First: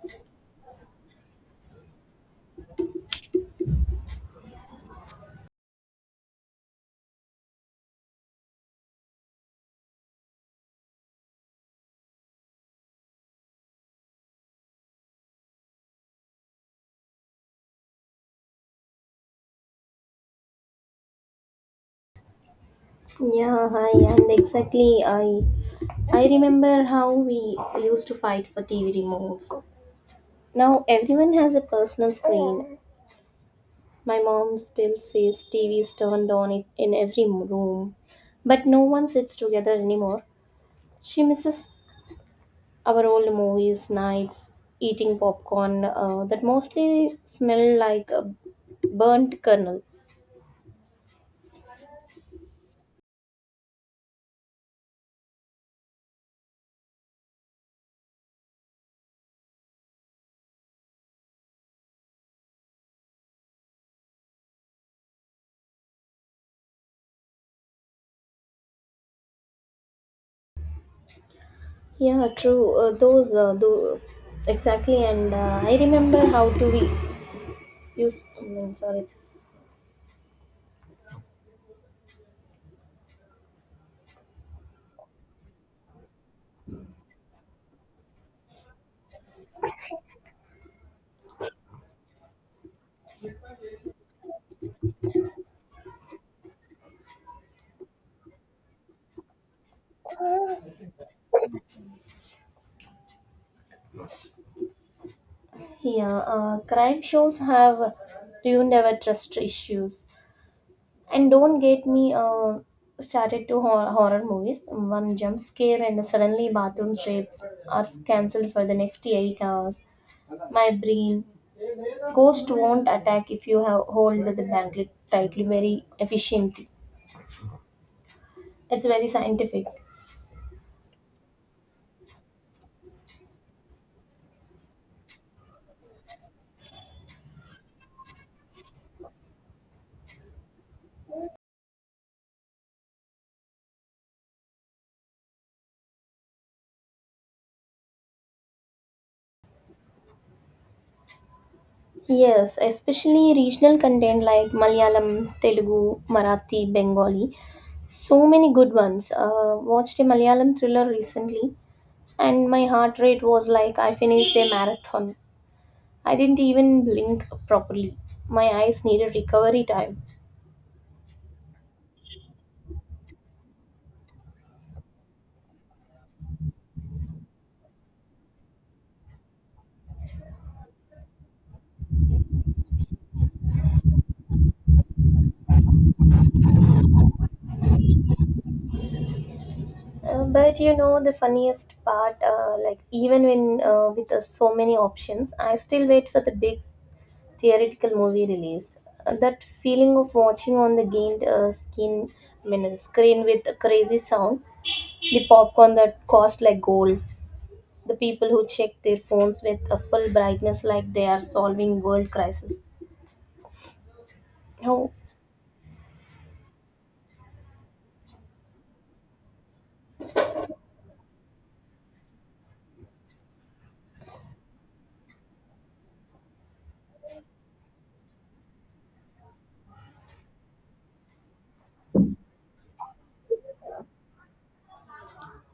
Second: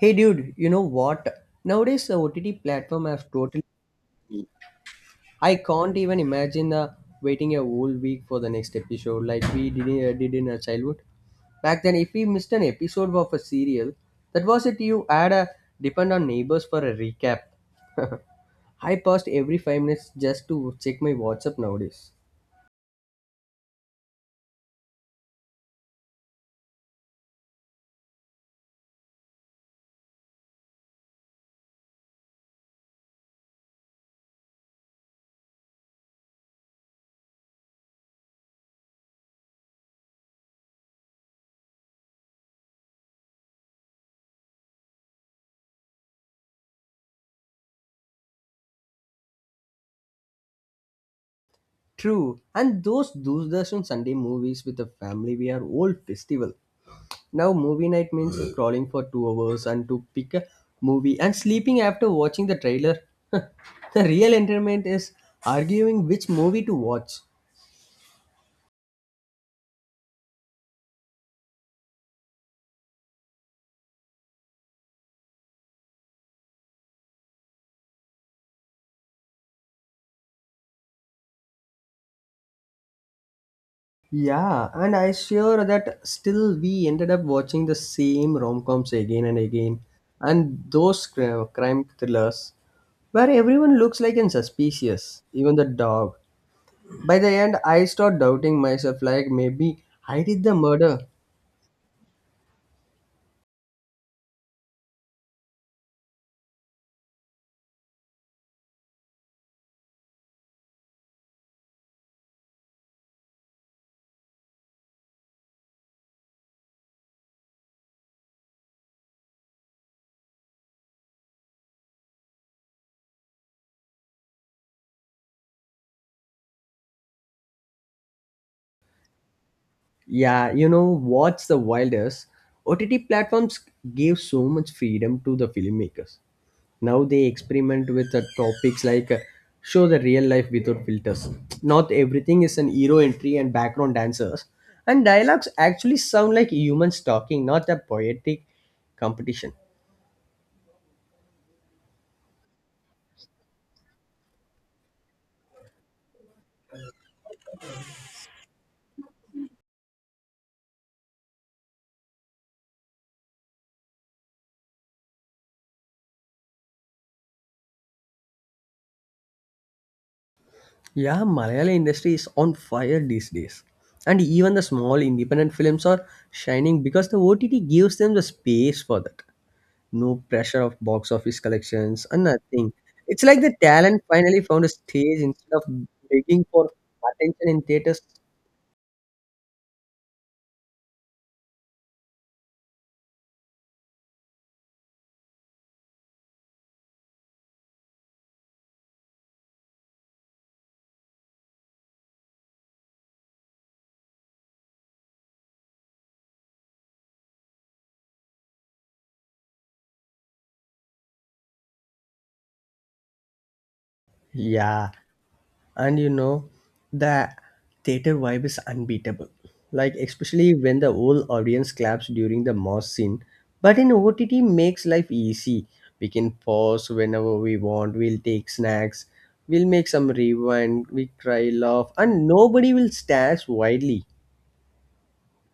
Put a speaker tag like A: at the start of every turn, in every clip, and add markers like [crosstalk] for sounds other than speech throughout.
A: Hey dude, you know what? Nowadays the OTT platform have totally I can't even imagine waiting a whole week for the next episode like we did, did in our childhood. Back then if we missed an episode of a serial, that was it you had a depend on neighbors for a recap. [laughs] I paused every 5 minutes just to check my WhatsApp nowadays.
B: Yeah, hi, and exactly. I remember how we used to fight for TV remotes. Now everyone has a personal screen. My mom still says TV is turned on it in every room, but no one sits together anymore. She misses our old movies, nights, eating popcorn that mostly smell like a burnt kernel.
A: True, and those Doordarshan Sunday movies with the family were whole festival. Now, movie night means crawling for 2 hours and to pick a movie and sleeping after watching the trailer. [laughs] The real entertainment is arguing which movie to watch.
B: Yeah, true. Exactly. And I remember how to be Use I mean sorry
A: Yeah, and I sure that still we ended up watching the same rom-coms again and again, and those crime thrillers where everyone looks like and suspicious, even the dog. By the end, I start doubting myself, like maybe I did the murder.
B: yeah crime shows have ruined our trust issues, and don't get me started to horror movies. One jump scare and suddenly bathroom trips are cancelled for the next 8 hours. My brain, ghost won't attack if you have hold the blanket tightly very efficiently. It's very scientific.
A: Yeah, you know what's the wildest? OTT platforms give so much freedom to the filmmakers. Now they experiment with the topics like show the real life without filters. Not everything is an hero entry and background dancers, and dialogues actually sound like humans talking, not a poetic competition.
B: Yes, especially regional content like Malayalam, Telugu, Marathi, Bengali. So many good ones. Watched a Malayalam thriller recently, and my heart rate was like I finished a marathon. I didn't even blink properly. My eyes needed recovery time.
A: Yeah, Malayala industry is on fire these days. And even the small independent films are shining because the OTT gives them the space for that. No pressure of box office collections or nothing. It's like the talent finally found a stage instead of begging for attention in theaters.
B: But you know the funniest part, like even when with so many options, I still wait for the big theoretical movie release. That feeling of watching on the gained skin, I mean, screen with a crazy sound, the popcorn that cost like gold, the people who check their phones with a full brightness like they are solving world crisis. Now,
A: Yeah, and you know, the theater vibe is unbeatable. Like especially when the whole audience claps during the moss scene. But in OTT makes life easy. We can pause whenever we want. We'll take snacks. We'll make some rewind. We cry, laugh, and nobody will stare widely.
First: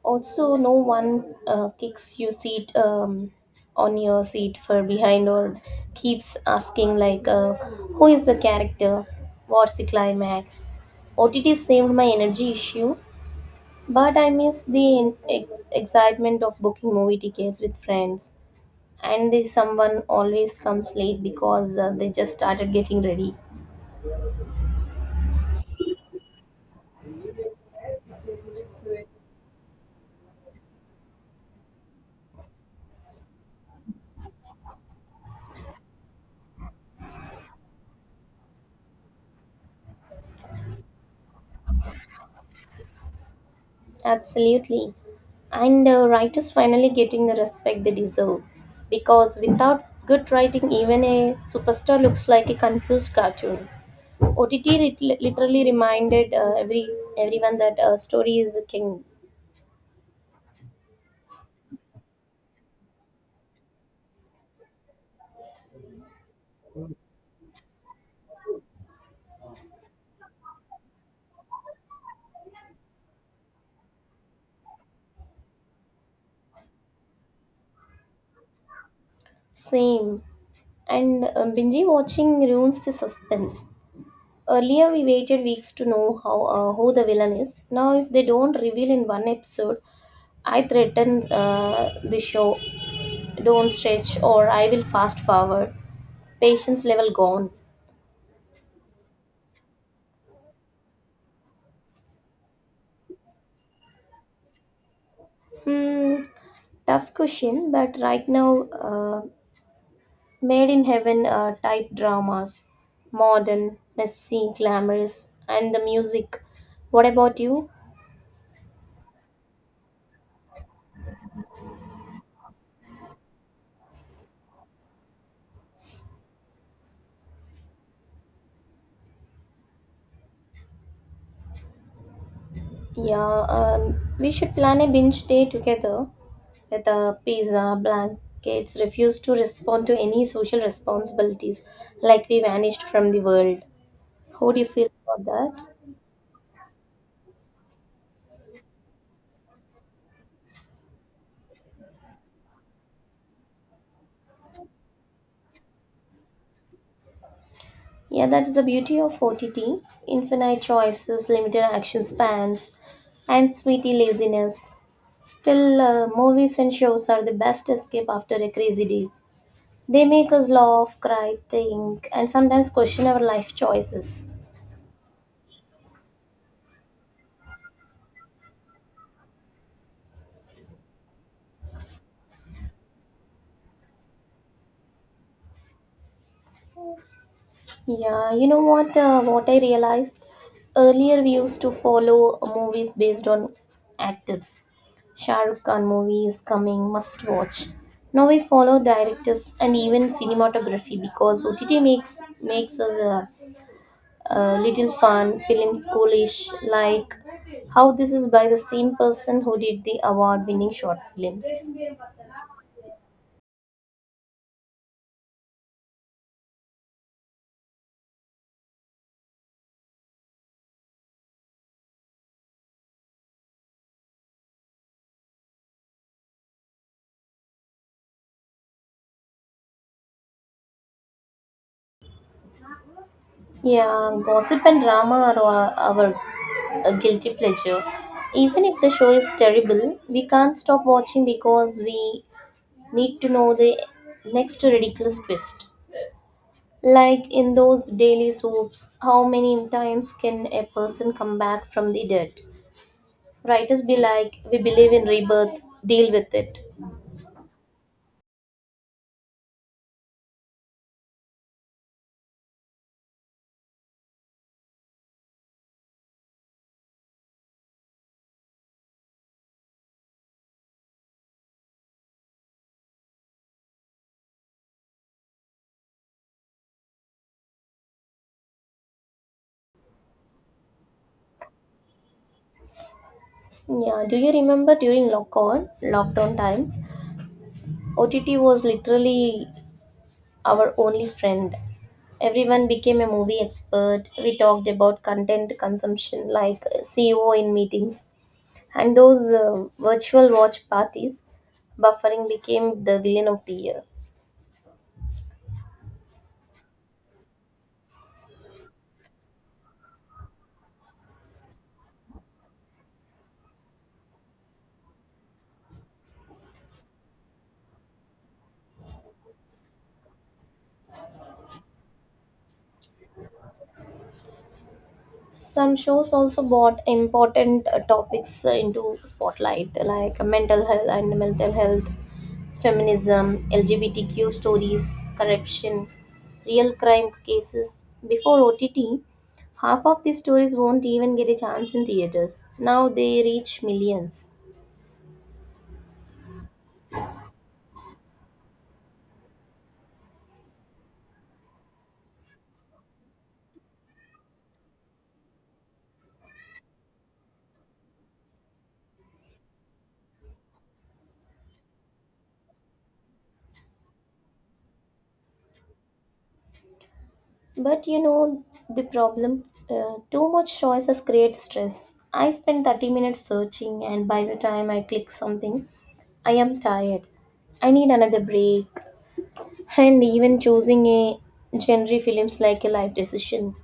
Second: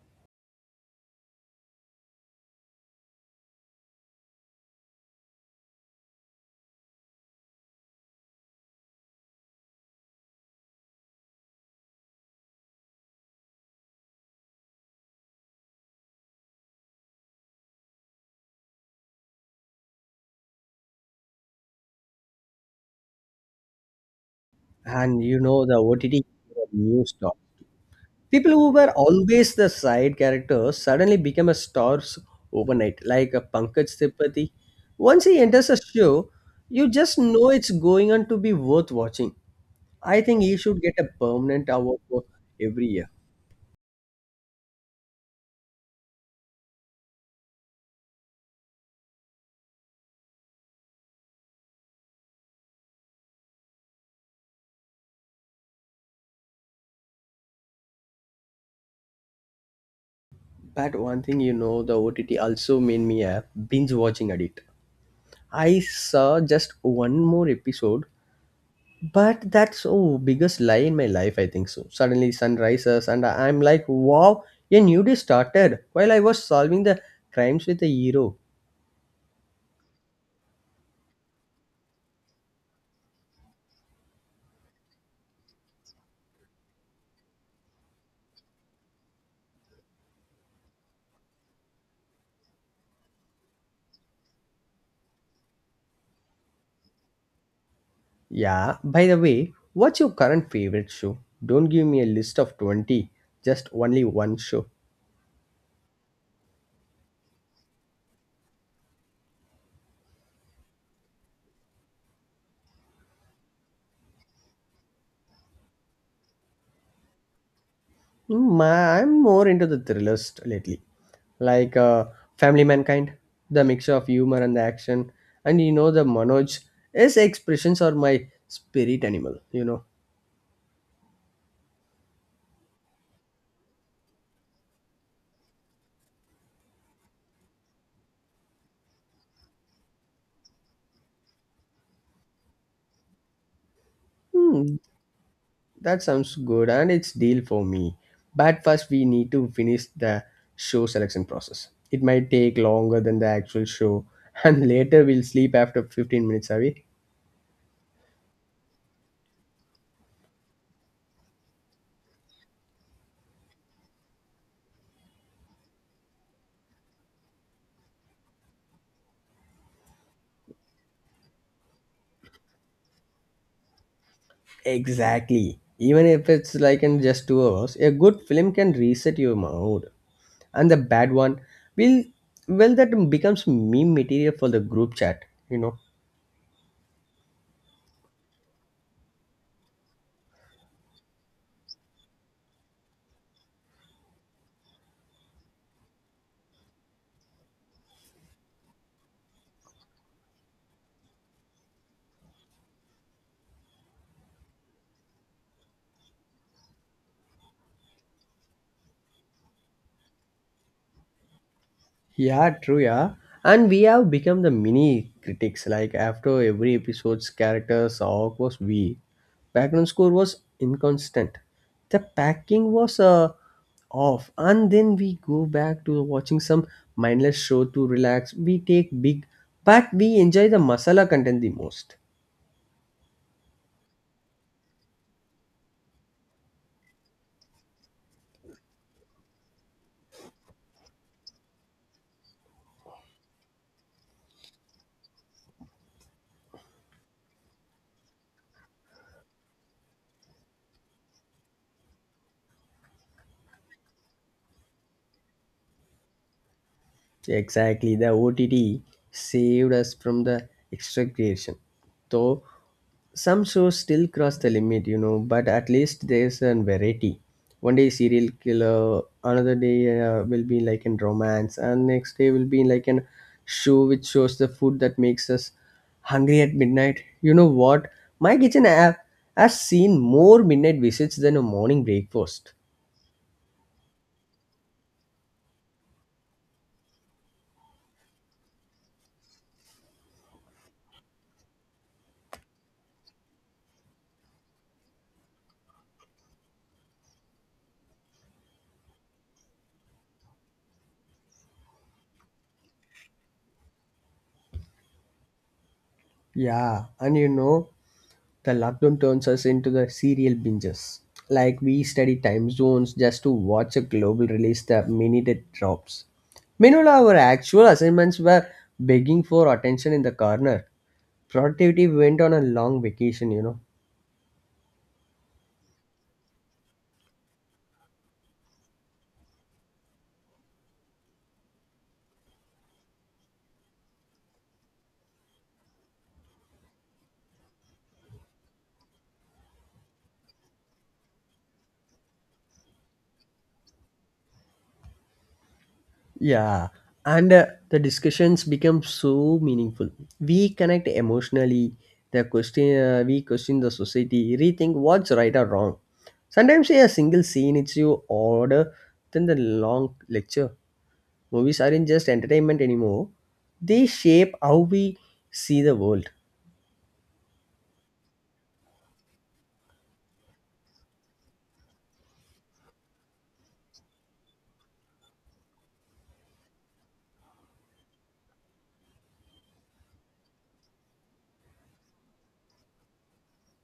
B: also, no one kicks you seat on your seat for behind or keeps asking like, who is the character? What's the climax? OTT saved my energy issue, but I miss the excitement of booking movie tickets with friends. And the someone always comes late because they just started getting ready.
A: And you know the OTT new star. People who were always the side characters suddenly become a stars overnight, like a Pankaj Tripathi. Once he enters a show, you just know it's going on to be worth watching. I think he should get a permanent award for every year.
B: Absolutely. And writers finally getting the respect they deserve. Because without good writing, even a superstar looks like a confused cartoon. OTT literally reminded everyone that story is a king.
A: But one thing you know, the OTT also made me a binge watching addict. I saw just one more episode. But that's oh biggest lie in my life, I think so. Suddenly sun rises and I'm like, wow, a new day started while I was solving the crimes with a hero.
B: Same. And binge watching ruins the suspense. Earlier, we waited weeks to know how who the villain is. Now, if they don't reveal in one episode, I threaten the show. Don't stretch or I will fast forward. Patience level gone.
A: Yeah, by the way, what's your current favorite show? Don't give me a list of 20, just only one show.
B: Hmm, Tough question, but right now, uh, made in heaven type dramas. Modern, messy, glamorous, and the music. What about you?
A: Hmm, I'm more into the thrillers lately. Like Family Mankind, the mixture of humor and the action. And you know the Manoj, his expressions are my spirit animal, you know.
B: Yeah, we should plan a binge day together with a pizza, blankets, refuse to respond to any social responsibilities like we vanished from the world. How do
A: Hmm.
B: you feel about that?
A: That sounds good and it's deal for me. But first we need to finish the show selection process. It might take longer than the actual show. [laughs] And later we'll sleep after 15 minutes away.
B: Yeah, that is the beauty of OTT. Infinite choices, limited action spans, and sweetie laziness. Still, movies and shows are the best escape after a crazy day. They make us laugh, cry, think, and sometimes question our life choices.
A: Exactly. Even if it's like in just 2 hours, a good film can reset your mood. And the bad one will, well, that becomes meme material for the group chat, you know.
B: Yeah, you know what? What I realized, earlier, we used to follow movies based on actors. Shah Rukh Khan movie is coming, must watch. Now we follow directors and even cinematography because OTT makes us a little fun film schoolish, like how this is by the same person who did the award-winning short films.
A: Yeah, true, yeah. And we have become the mini critics. Like after every episode's character's arc was weak, background score was inconstant, the packing was off, and then we go back to watching some mindless show to relax. We take big, but we enjoy the masala content the most.
B: Yeah, gossip and drama are our, our guilty pleasure. Even if the show is terrible, we can't stop watching because we need to know the next ridiculous twist. Like in those daily soaps, how many times can a person come back from the dead? Writers be like, we believe in rebirth, deal with it.
A: Exactly, the OTT saved us from the extra creation. Though some shows still cross the limit, you know, but at least there's a variety. One day serial killer, another day will be like in romance, and next day will be like an show which shows the food that makes us hungry at midnight. You know what? My kitchen app has seen more midnight visits than a morning breakfast.
B: Yeah, do you remember during lockdown times, OTT was literally our only friend. Everyone became a movie expert. We talked about content consumption like CEO in meetings, and those virtual watch parties. Buffering became the villain of the year.
A: Yeah, and you know the lockdown turns us into the serial binges. Like we study time zones just to watch a global release the minute it drops. Meanwhile, our actual assignments were begging for attention in the corner. Productivity went on a long vacation, you know.
B: Some shows also brought important topics into spotlight, like mental health and mental health feminism, lgbtq stories, corruption, real crime cases. Before OTT, half of these stories won't even get a chance in theaters. Now they reach millions.
A: Yeah, and the discussions become so meaningful. We connect emotionally. The question we question the society, rethink what's right or wrong. Sometimes yeah, a single scene it's you order than the long lecture. Movies aren't just entertainment anymore; they shape how we see the world.
B: But you know the problem? Too much choices create stress. I spend 30 minutes searching, and by the time I click something, I am tired. I need another break. And even choosing a genre feels like a life decision.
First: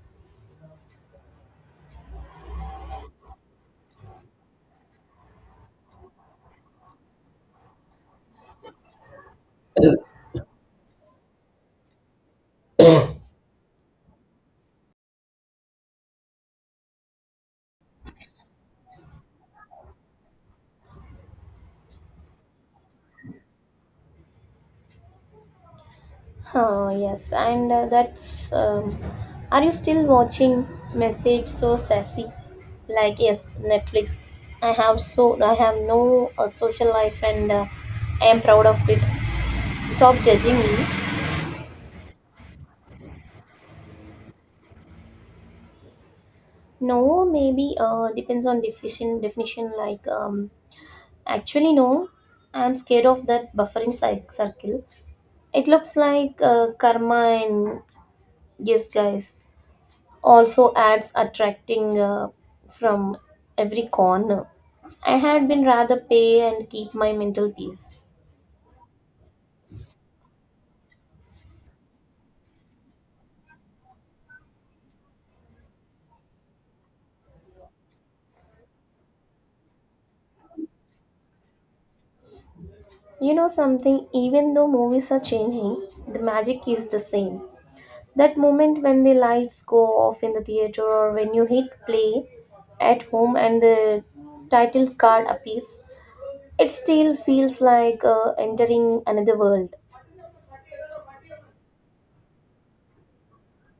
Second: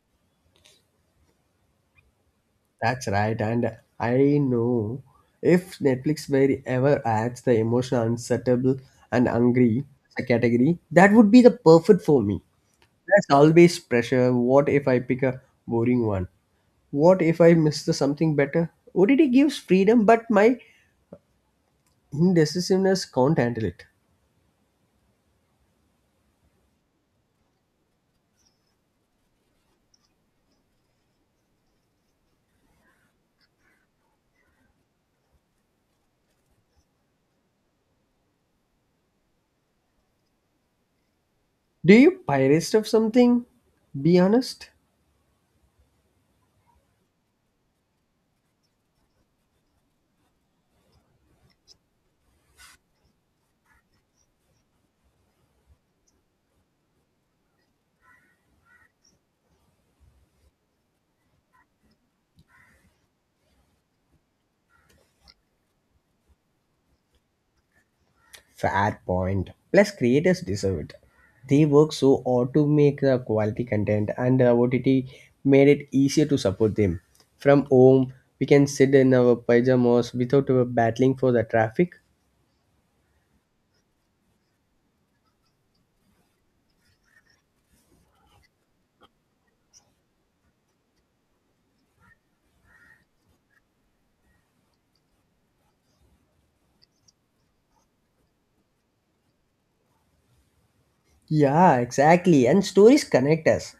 A: That's right, and I know if Netflix were ever adds the emotional unsettable and hungry as a category, that would be the perfect for me. There's always pressure. What if I pick a boring one? What if I miss the something better? OTT gives freedom, but my indecisiveness can't handle it.
B: Oh, yes, and that's. Are you still watching Message So Sassy? Like, yes, Netflix. I have no social life and I am proud of it. Stop judging me.
A: Do you pirate stuff something? Be honest.
B: No, maybe depends on definition, like actually no, I'm scared of that buffering circle. It looks like karma. And yes guys, also ads attracting from every corner. I had been rather pay and keep my mental peace.
A: Fair point. Plus, creators deserve it. They work so hard to make quality content, and OTT made it easier to support them. From home, we can sit in our pajamas without battling for the traffic.
B: You know something, even though movies are changing, the magic is the same. That moment when the lights go off in the theater or when you hit play at home and the title card appears, it still feels like entering another world.
A: Yeah, exactly. And stories connect us.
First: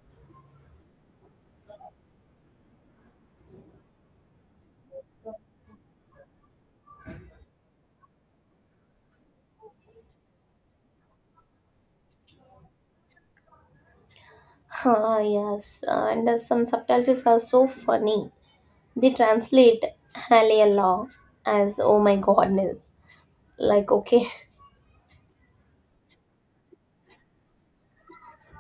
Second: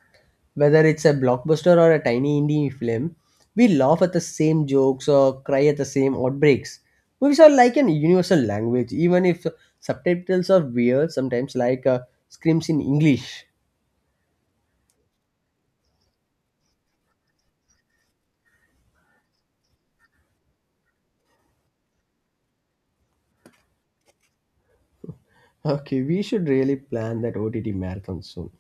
A: Whether it's a blockbuster or a tiny indie film, we laugh at the same jokes or cry at the same outbreaks. Movies are like an universal language, even if subtitles are weird, sometimes like screams in English.
B: Ah, yes, and some subtitles are so funny. They translate Hallelujah as oh my goodness. Like, okay, [laughs]
A: Okay, we should really plan that OTT marathon soon.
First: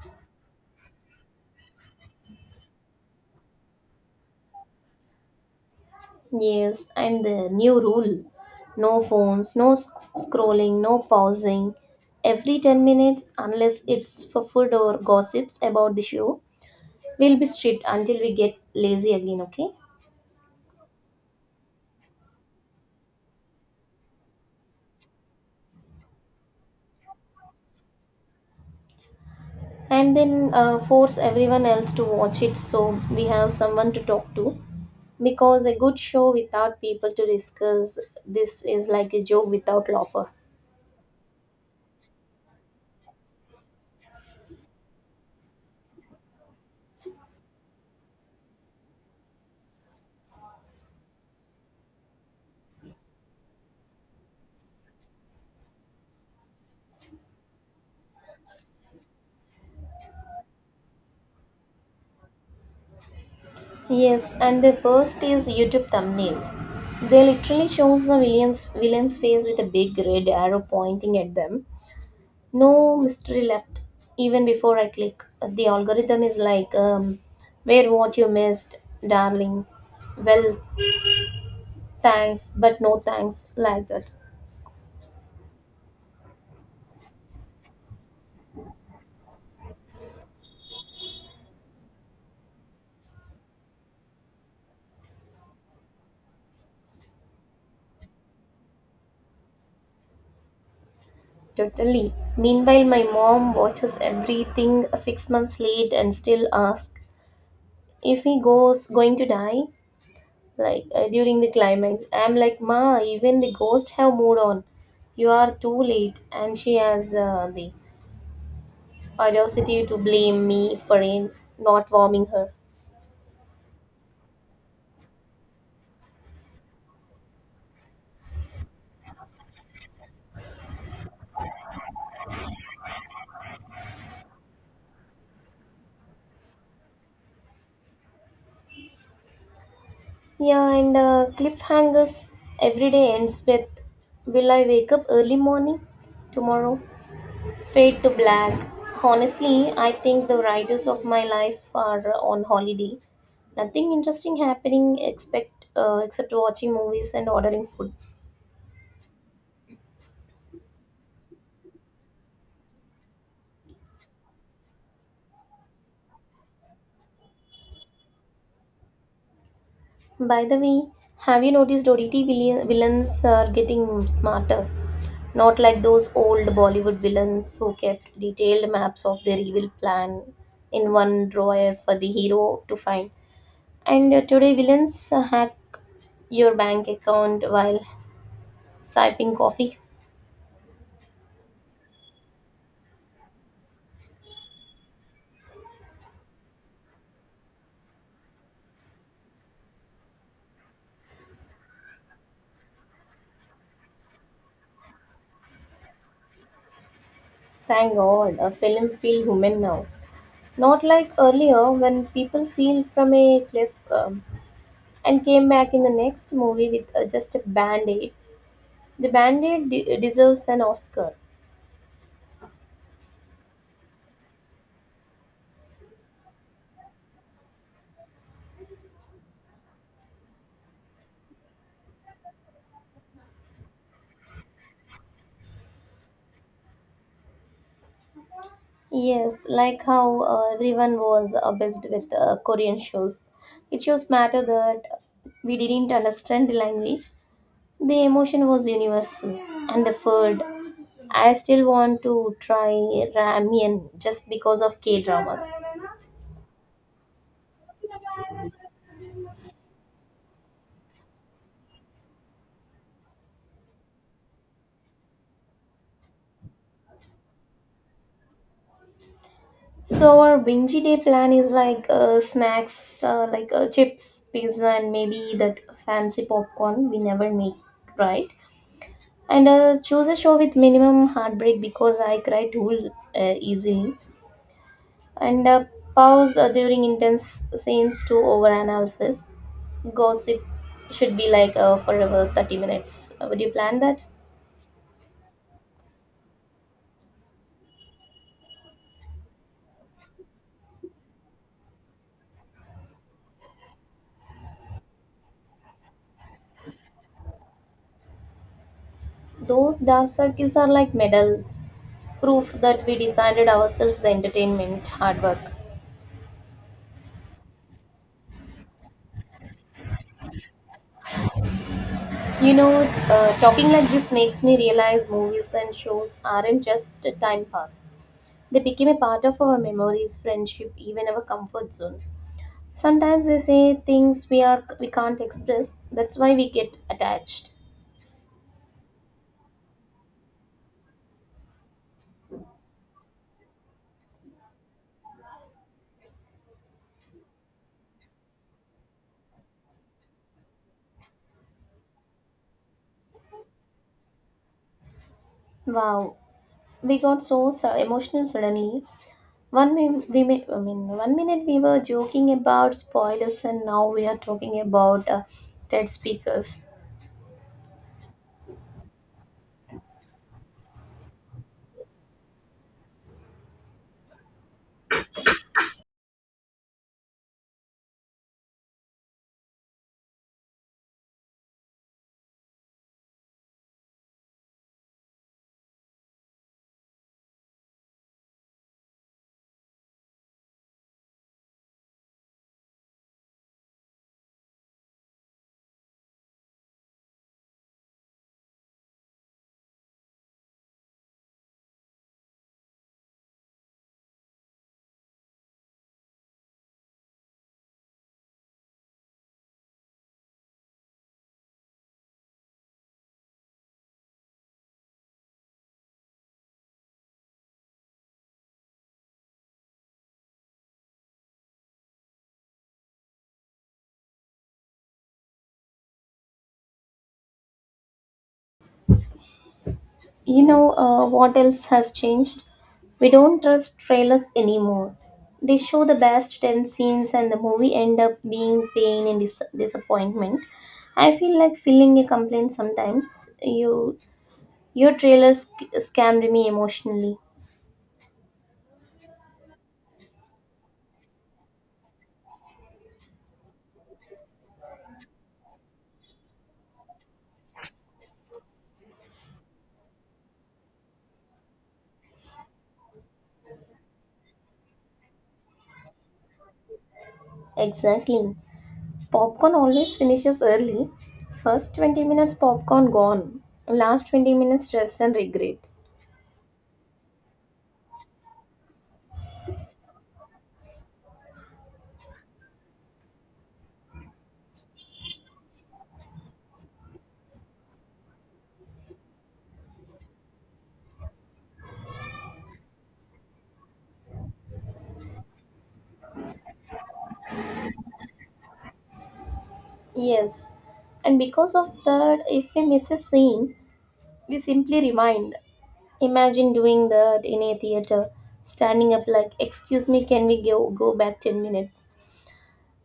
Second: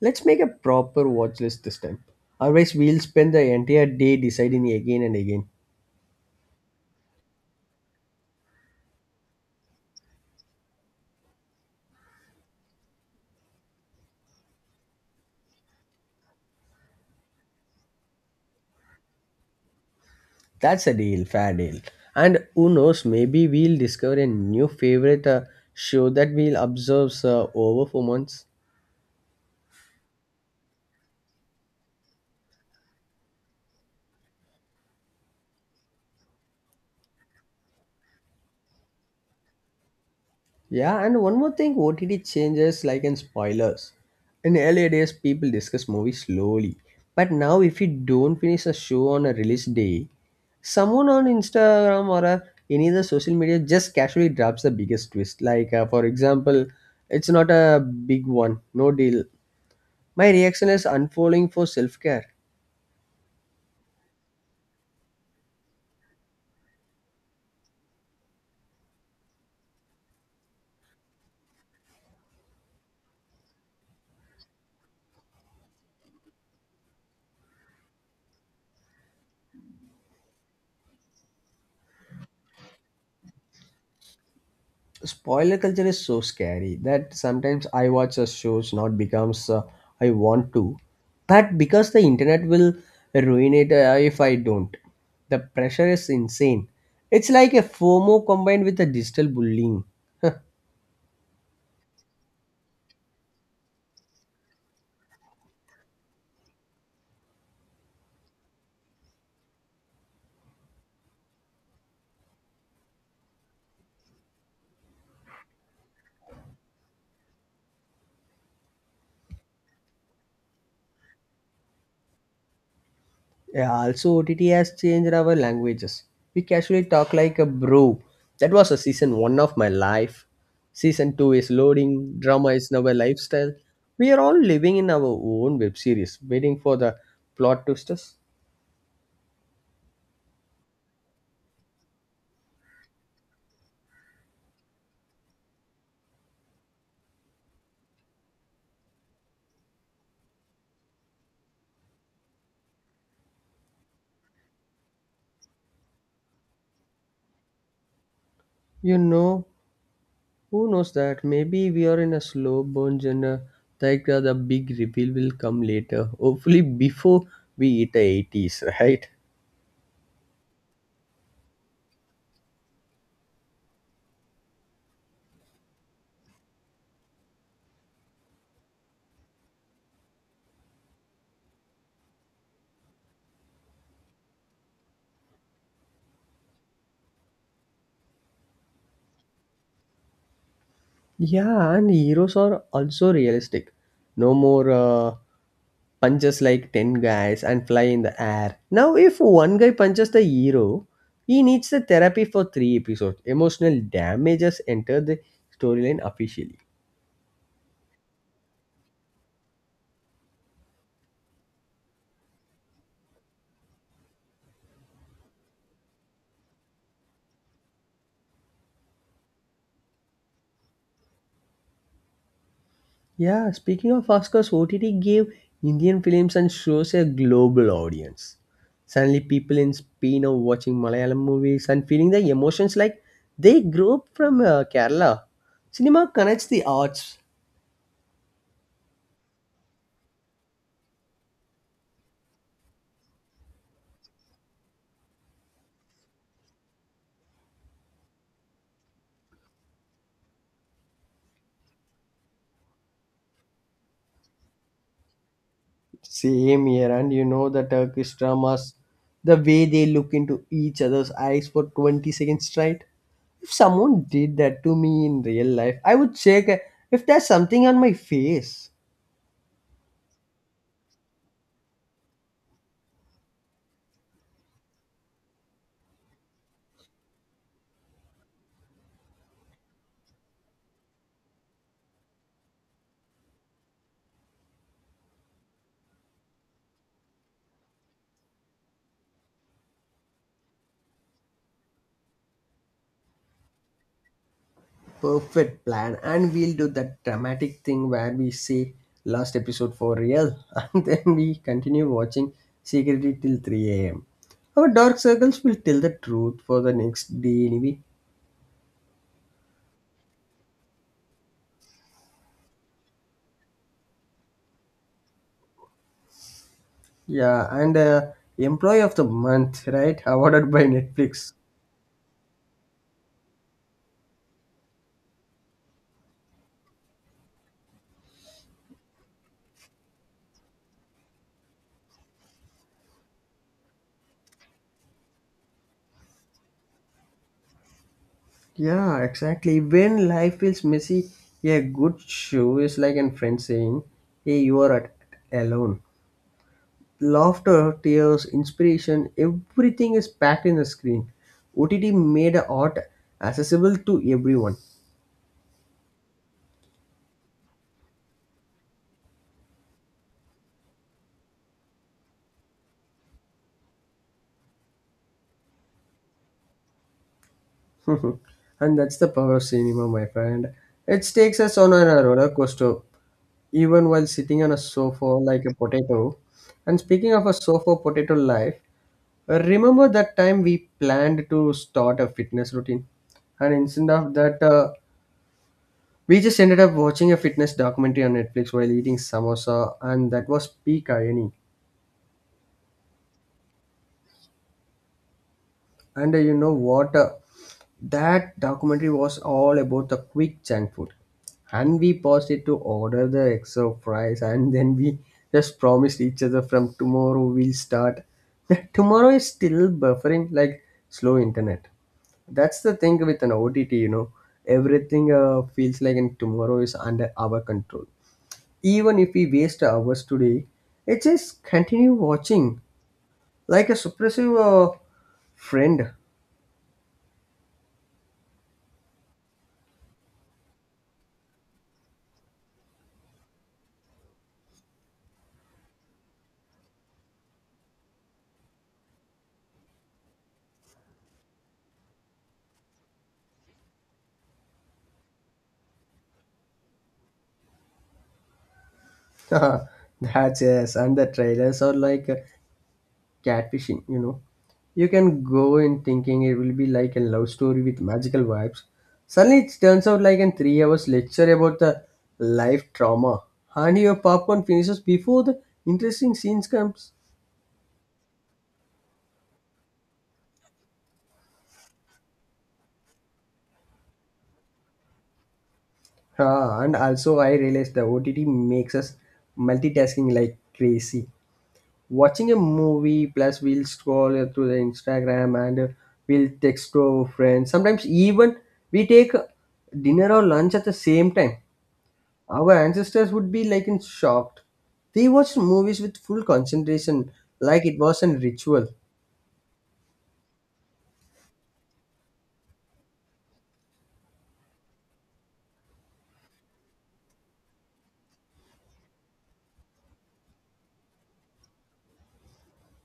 A: Let's make a proper watch list this time. Otherwise, we'll spend the entire day deciding again and again.
B: Yes, and the new rule: no phones, no scrolling, no pausing. Every 10 minutes, unless it's for food or gossips about the show. We'll be strict until we get lazy again, okay?
A: That's a deal, fair deal. And who knows, maybe we'll discover a new favorite show that we'll observe over for months.
B: And then force everyone else to watch it so we have someone to talk to. Because a good show without people to discuss this is like a joke without laughter.
A: Yeah, and one more thing, OTT changes like in spoilers. In earlier days, people discuss movies slowly. But now, if you don't finish a show on a release day, someone on Instagram or any other social media just casually drops the biggest twist. Like, for example, it's not a big one, no deal. My reaction is unfolding for self care.
B: Yes, and the worst is YouTube thumbnails. They literally shows the villain's face with a big red arrow pointing at them. No mystery left. Even before I click, the algorithm is like, "Where what you missed, darling." Well, thanks, but no thanks, like that.
A: Spoiler culture is so scary that sometimes I watch a shows not because I want to, but because the internet will ruin it if I don't. The pressure is insane. It's like a FOMO combined with a digital bullying. [laughs]
B: Totally. Meanwhile, my mom watches everything 6 months late and still asks if he goes going to die. Like during the climax, I'm like, ma, even the ghosts have moved on. You are too late. And she has the audacity to blame me for in not warming her.
A: Yeah, also OTT has changed our languages. We casually talk like a bro. That was a season one of my life. Season two is loading. Drama is now a lifestyle. We are all living in our own web series, waiting for the plot twisters.
B: Yeah, and cliffhangers. Every day ends with, will I wake up early morning tomorrow? Fade to black. Honestly, I think the writers of my life are on holiday. Nothing interesting happening except watching movies and ordering food.
A: You know, who knows that? Maybe we are in a slow burn genre. Like the big reveal will come later. Hopefully, before we hit the 80s, right?
B: By the way, have you noticed OTT villains are getting smarter? Not like those old Bollywood villains who kept detailed maps of their evil plan in one drawer for the hero to find. And today, villains hack your bank account while sipping coffee.
A: Yeah, and heroes are also realistic. No more punches like 10 guys and fly in the air. Now, if one guy punches the hero, he needs the therapy for 3 episodes. Emotional damages enter the storyline officially.
B: Thank God, a film feel human now. Not like earlier when people feel from a cliff and came back in the next movie with just a band aid. The Bandit deserves an Oscar.
A: Yeah, speaking of Oscars, OTT gave Indian films and shows a global audience. Suddenly, people in Spain are watching Malayalam movies and feeling the emotions like they grew up from Kerala. Cinema connects the arts.
B: Yes, like how everyone was obsessed with Korean shows. It shows matter that we didn't understand the language. The emotion was universal, and the food. I still want to try ramen just because of K dramas.
A: Same here, and you know the Turkish dramas, the way they look into each other's eyes for 20 seconds straight. If someone did that to me in real life, I would check if there's something on my face.
B: So our binge day plan is like chips, pizza, and maybe that fancy popcorn we never make, right? And choose a show with minimum heartbreak because I cry too easily. And pause during intense scenes to overanalysis. Gossip should be like forever 30 minutes. Would you plan that?
A: Perfect plan, and we'll do that dramatic thing where we say last episode for real, [laughs] and then we continue watching secretly till 3 a.m. Our dark circles will tell the truth for the next day anyway.
B: Those dark circles are like medals, proof that we decided ourselves the entertainment, hard work.
A: Yeah, and Employee of the Month, right? Awarded by Netflix.
B: You know, talking like this makes me realize movies and shows aren't just a time pass. They became a part of our memories, friendship, even our comfort zone. Sometimes they say things we can't express. That's why we get attached.
A: Yeah, exactly. When life feels messy, a good show is like a friend saying, hey, you are at, alone. Laughter, tears, inspiration, everything is packed in the screen. OTT made art accessible to everyone.
B: Wow, we got so, so emotional suddenly. One we may, I mean 1 minute we were joking about spoilers and now we are talking about TED speakers.
A: [laughs] And that's the power of cinema, my friend. It takes us on a roller coaster even while sitting on a sofa like a potato. And speaking of a sofa potato life, remember that time we planned to start a fitness routine? And instead of that, we just ended up watching a fitness documentary on Netflix while eating samosa, and that was peak irony. And you know what? That documentary was all about the quick junk food. And we paused it to order the extra fries, and [laughs] then we just promised each other from tomorrow we'll start. [laughs] Tomorrow is still buffering like slow internet. That's the thing with an OTT, you know. Everything feels like and tomorrow is under our control. Even if we waste hours today, it just continue watching like a suppressive uh, friend.
B: You know what else has changed? We don't trust trailers anymore. They show the best 10 scenes and the movie end up being pain and disappointment. I feel like filling a complaint sometimes. Your trailer scammed me emotionally.
A: [laughs] That's yes, and the trailers are like catfishing, you know. You can go in thinking it will be like a love story with magical vibes. Suddenly it turns out like a 3 hours lecture about the life trauma. And your popcorn finishes before the interesting scenes comes.
B: Exactly. Popcorn always finishes early. First 20 minutes popcorn gone. Last 20 minutes stress and regret.
A: Ah, and also I realized the OTT makes us multitasking like crazy. Watching a movie, plus we'll scroll through the Instagram, and we'll text to our friends. Sometimes even we take dinner or lunch at the same time. Our ancestors would be like in shocked. They watched movies with full concentration, like it was a ritual.
B: Yes. And because of that, if we miss a scene, we simply remind. Imagine doing that in a theater, standing up like, "Excuse me, can we go back 10 minutes?"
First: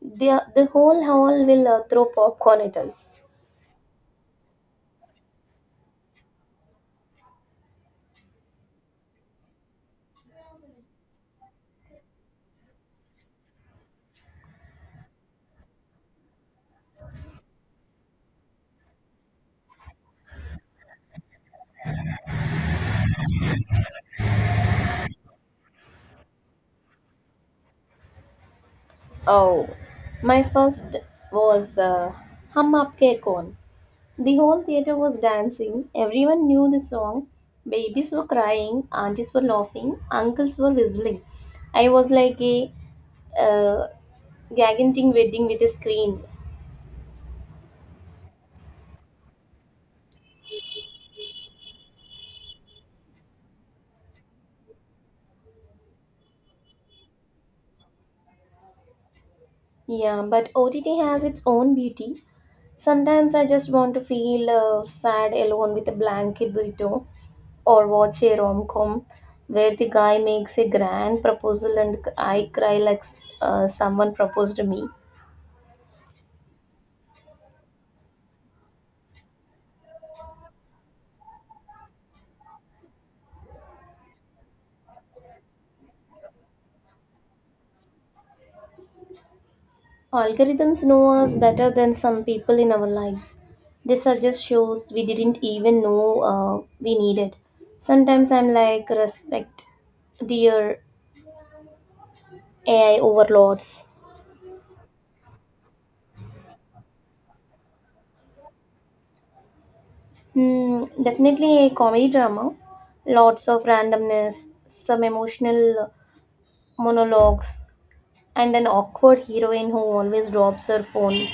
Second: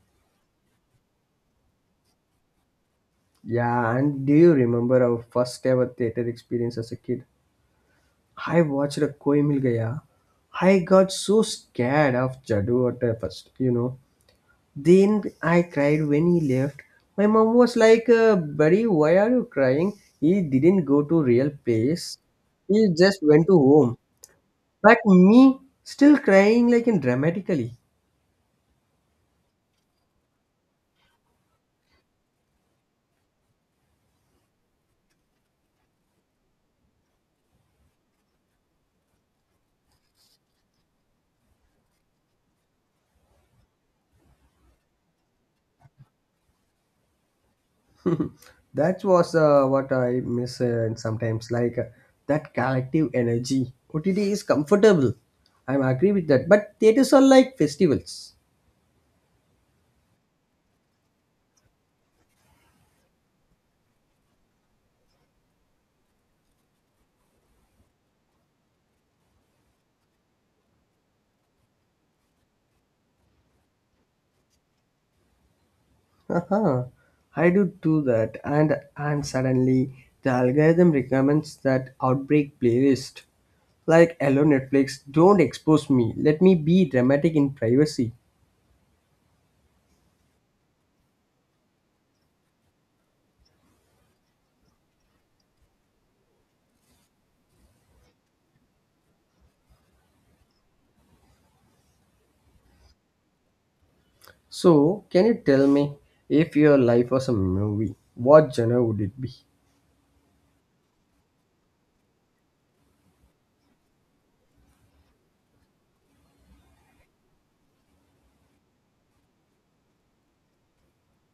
B: The the whole hall will throw popcorn at us.
A: Yeah, and do you remember our first ever theater experience as a kid? I watched a Koi Mil Gaya. I got so scared of Jadoo at the first, you know. Then I cried when he left. My mom was like, Buddy, why are you crying? He didn't go to real place. He just went to home. But me, still crying like in dramatically.
B: Oh, my first was Hum Aapke Kaun. The whole theater was dancing. Everyone knew the song. Babies were crying, aunties were laughing, uncles were whistling. I was like a uh, gagging wedding with a screen.
A: That was what I miss sometimes, that collective energy. OTT is comfortable. I'm agree with that. But theaters are like festivals.
B: Yeah, but OTT has its own beauty. Sometimes I just want to feel sad alone with a blanket burrito or watch a rom com where the guy makes a grand proposal and I cry like someone proposed to me.
A: Uh-huh. I do that, and suddenly the algorithm recommends that outbreak playlist. Like, hello Netflix, don't expose me. Let me be dramatic in privacy.
B: Algorithms know us better than some people in our lives. They suggest shows we didn't even know we needed. Sometimes I'm like, respect, dear AI overlords.
A: So, can you tell me, if your life was a movie, what genre would it be?
B: Definitely a comedy drama. Lots of randomness, some emotional monologues, and an awkward heroine who always drops her phone.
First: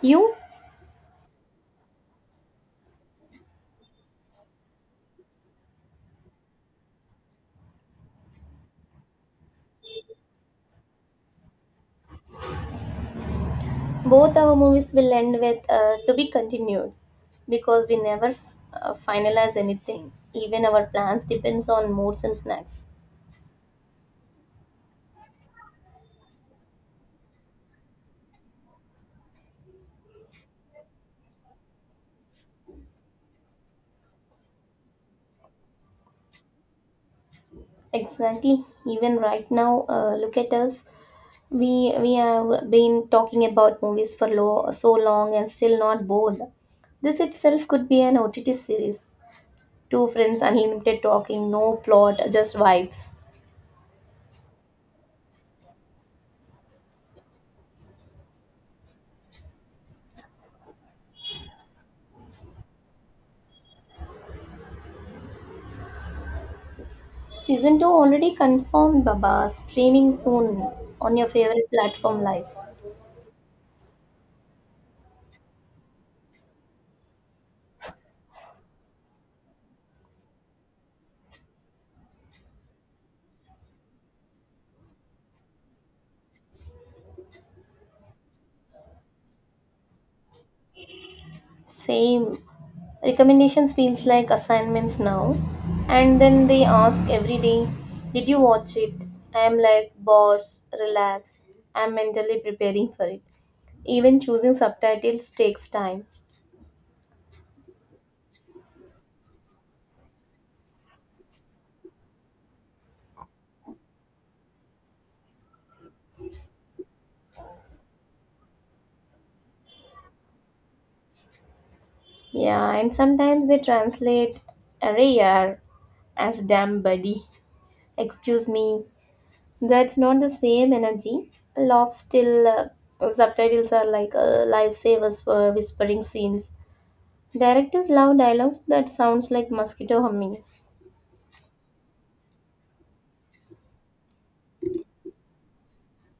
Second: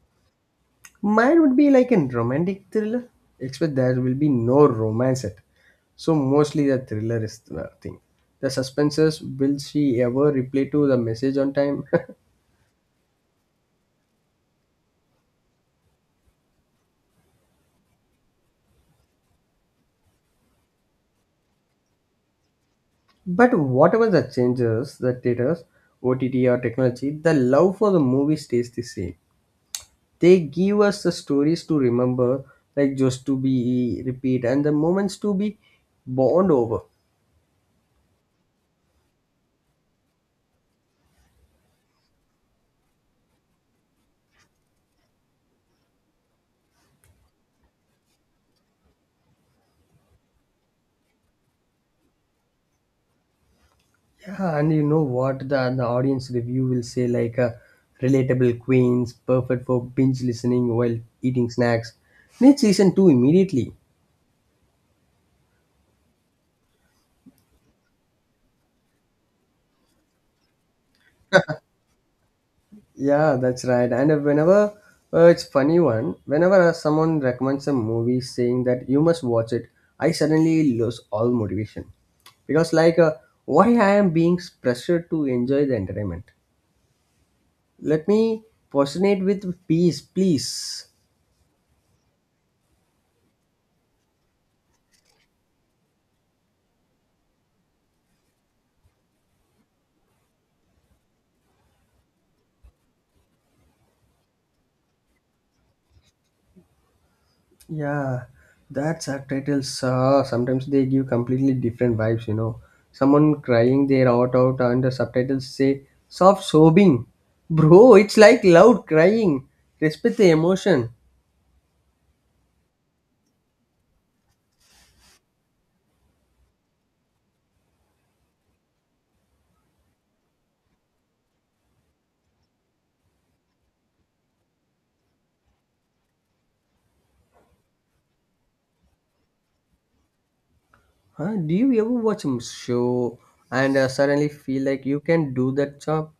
B: You,
A: Mine would be like a romantic thriller, except there will be no romance at. So mostly the thriller is the thing. The suspenses will she ever reply to the message on time? [laughs]
B: both our movies will end with to be continued because we never finalize anything. Even our plans depends on moods and snacks.
A: But whatever the changes, the theaters, OTT or technology, the love for the movie stays the same. They give us the stories to remember, like just to be repeat, and the moments to be bond over.
B: Exactly. Even right now, look at us. We have been talking about movies for so long and still not bored. This itself could be an OTT series. Two friends, unlimited talking, no plot, just vibes.
A: Yeah, and you know what the audience review will say, like relatable queens, perfect for binge listening while eating snacks. Need season 2 immediately.
B: Season 2 already confirmed, Baba. Streaming soon on your favorite platform live.
A: Yeah, that's right. And whenever it's funny one, whenever someone recommends a movie saying that you must watch it, I suddenly lose all motivation, because why I am being pressured to enjoy the entertainment. Let me postulate with peace, please.
B: Same. Recommendations feels like assignments now. And then they ask every day, did you watch it? I'm like, boss, relax. I'm mentally preparing for it. Even choosing subtitles takes time.
A: Yeah, that subtitles, sometimes they give completely different vibes, you know. Someone crying their heart out and the subtitles say soft sobbing. Bro, it's like loud crying. Respect the emotion.
B: Yeah, and sometimes they translate array yaar as damn buddy. Excuse me. That's not the same energy. Love still subtitles are like lifesavers for whispering scenes. Directors love dialogues that sounds like mosquito humming.
A: Huh? Do you ever watch a show and suddenly feel like you can do that job?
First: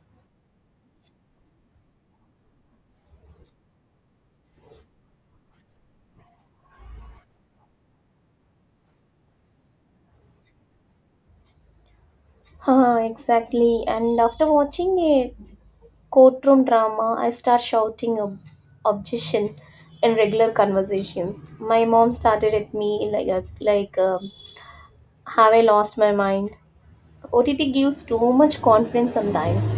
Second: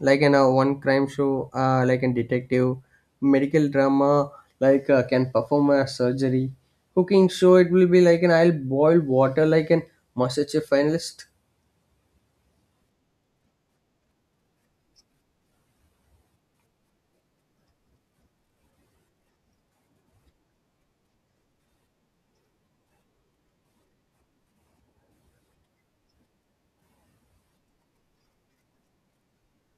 A: Like in a one crime show, like in detective, medical drama, can perform a surgery, cooking show. It will be like an, I'll boil water like an MasterChef finalist.
B: Haha, exactly. And after watching a courtroom drama, I start shouting objection in regular conversations. My mom started at me like a, like have I lost my mind? OTT gives too much confidence sometimes.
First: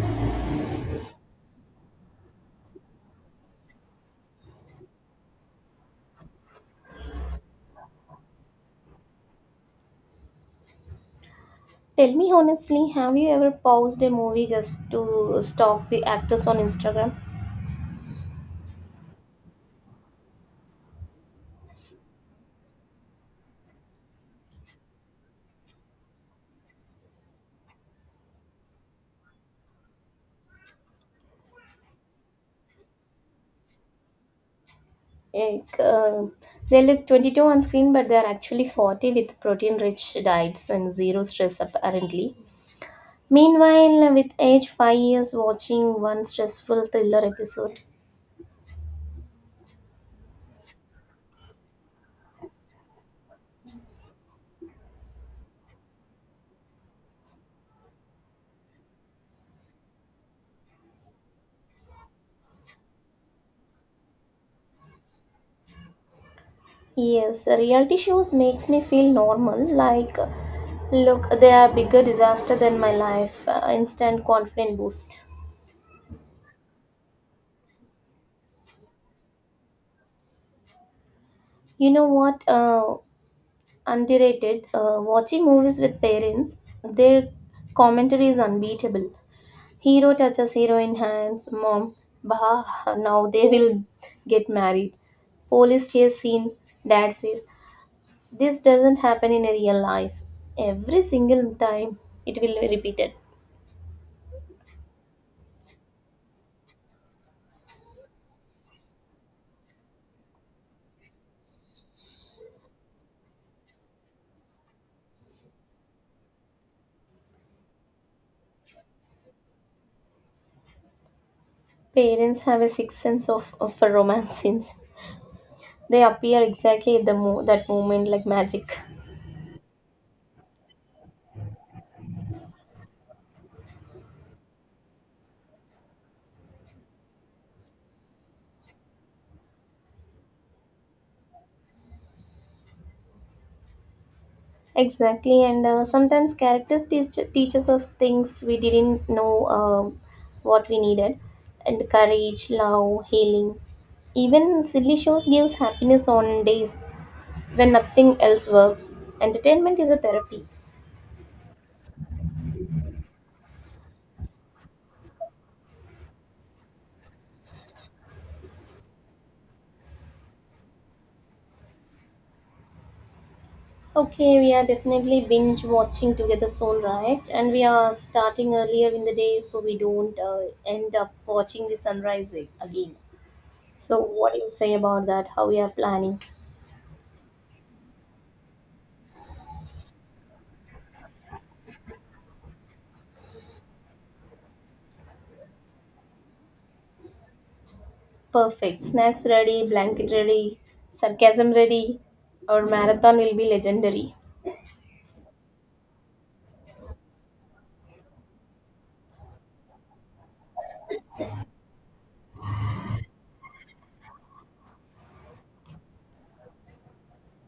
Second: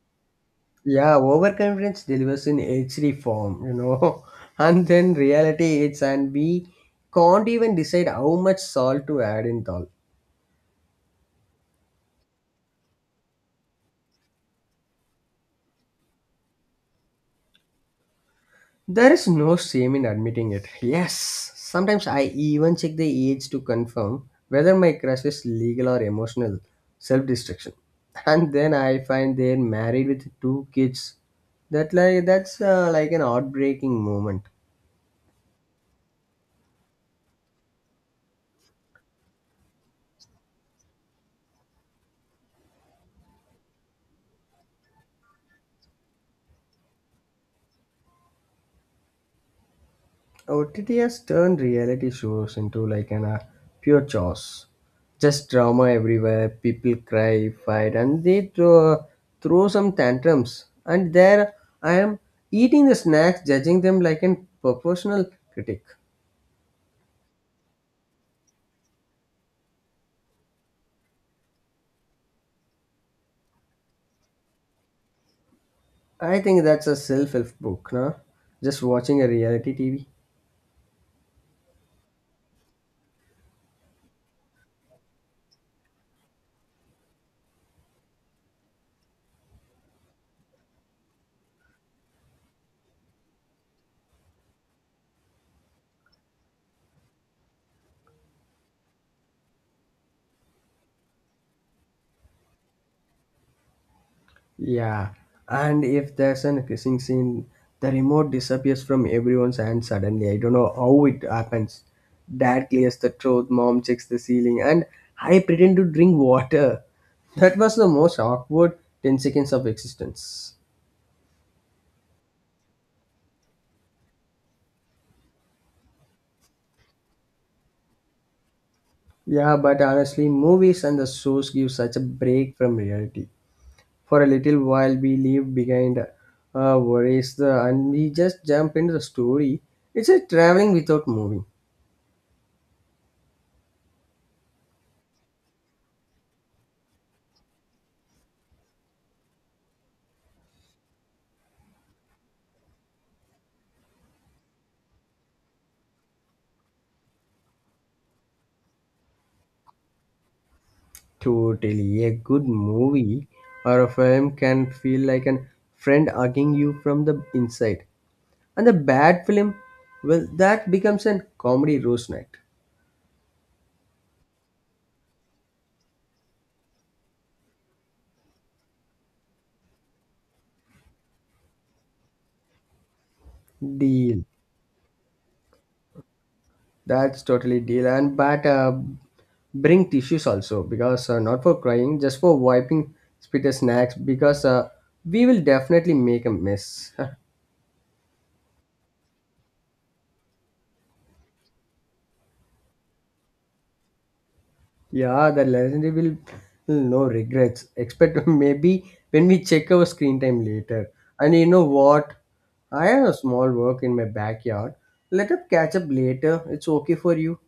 A: Yeah, overconfidence delivers in HD form, you know, [laughs] and then reality hits and we can't even decide how much salt to add in all.
B: Tell me honestly, have you ever paused a movie just to stalk the actors on Instagram?
A: There is no shame in admitting it. Yes, sometimes I even check the age to confirm whether my crush is legal or emotional self destruction. [laughs] And then I find they're married with two kids. That like that's like an heartbreaking moment.
B: Like, they look 22 on screen, but they are actually 40 with protein rich diets and zero stress, apparently. Meanwhile, with age 5 years watching one stressful thriller episode.
A: OTT has turned reality shows into like an pure chaos. Just drama everywhere. People cry, fight, and they throw, throw some tantrums. And there I am, eating the snacks, judging them like an professional critic.
B: Yes, reality shows makes me feel normal. Like, look, they are bigger disaster than my life. Instant confidence boost.
A: I think that's a self-help book, no? Just watching a reality TV.
B: You know what? Underrated. Watching movies with parents, their commentary is unbeatable. Hero touches heroine hands, mom, bah, now they will get married. Police chase scene, dad says, this doesn't happen in a real life. Every single time it will be repeated.
A: Yeah, and if there's an kissing scene, the remote disappears from everyone's hand suddenly. I don't know how it happens. Dad clears the throat, mom checks the ceiling, and I pretend to drink water. That was the most awkward 10 seconds of existence.
B: Parents have a sixth sense of a romance scenes. They appear exactly at that moment like magic.
A: Yeah, but honestly, movies and the shows give such a break from reality. For a little while, we leave behind worries the, and we just jump into the story. It's a traveling without moving.
B: Exactly, and sometimes characters teaches us things we didn't know what we needed, and courage, love, healing. Even silly shows gives happiness on days when nothing else works. Entertainment is a therapy.
A: Totally. A good movie or a film can feel like an friend hugging you from the inside. And the bad film, well, that becomes a comedy roast night.
B: Okay, we are definitely binge watching together soon, right? And we are starting earlier in the day, so we don't end up watching the sunrise again. So,
A: Deal.
B: what do you say about that? How we are planning?
A: That's totally deal. And but bring tissues also, because not for crying, just for wiping spit snacks, because we will definitely make a mess. [laughs]
B: Perfect. Snacks ready, blanket ready, sarcasm ready. Our marathon will be legendary.
A: Yeah, the legendary will no regrets. Expect [laughs] maybe when we check our screen time later. And you know what? I have a small work in my backyard. Let us catch up later. It's okay for you.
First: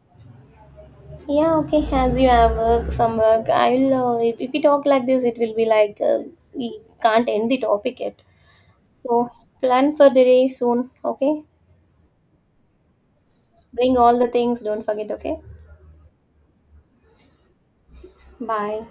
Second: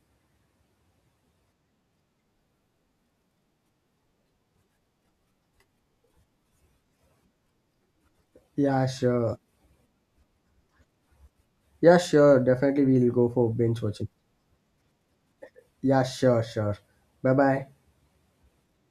B: Yeah, okay. As you have work, some work, I will. If we talk like this, it will be like we can't end the topic yet.
A: Yeah,
B: So
A: sure.
B: plan for the day soon. Okay.
A: Yeah, sure. Definitely we'll go for binge
B: Bring
A: watching.
B: all the things. Don't forget. Okay.
A: Yeah, sure, sure. Bye bye.
B: Bye.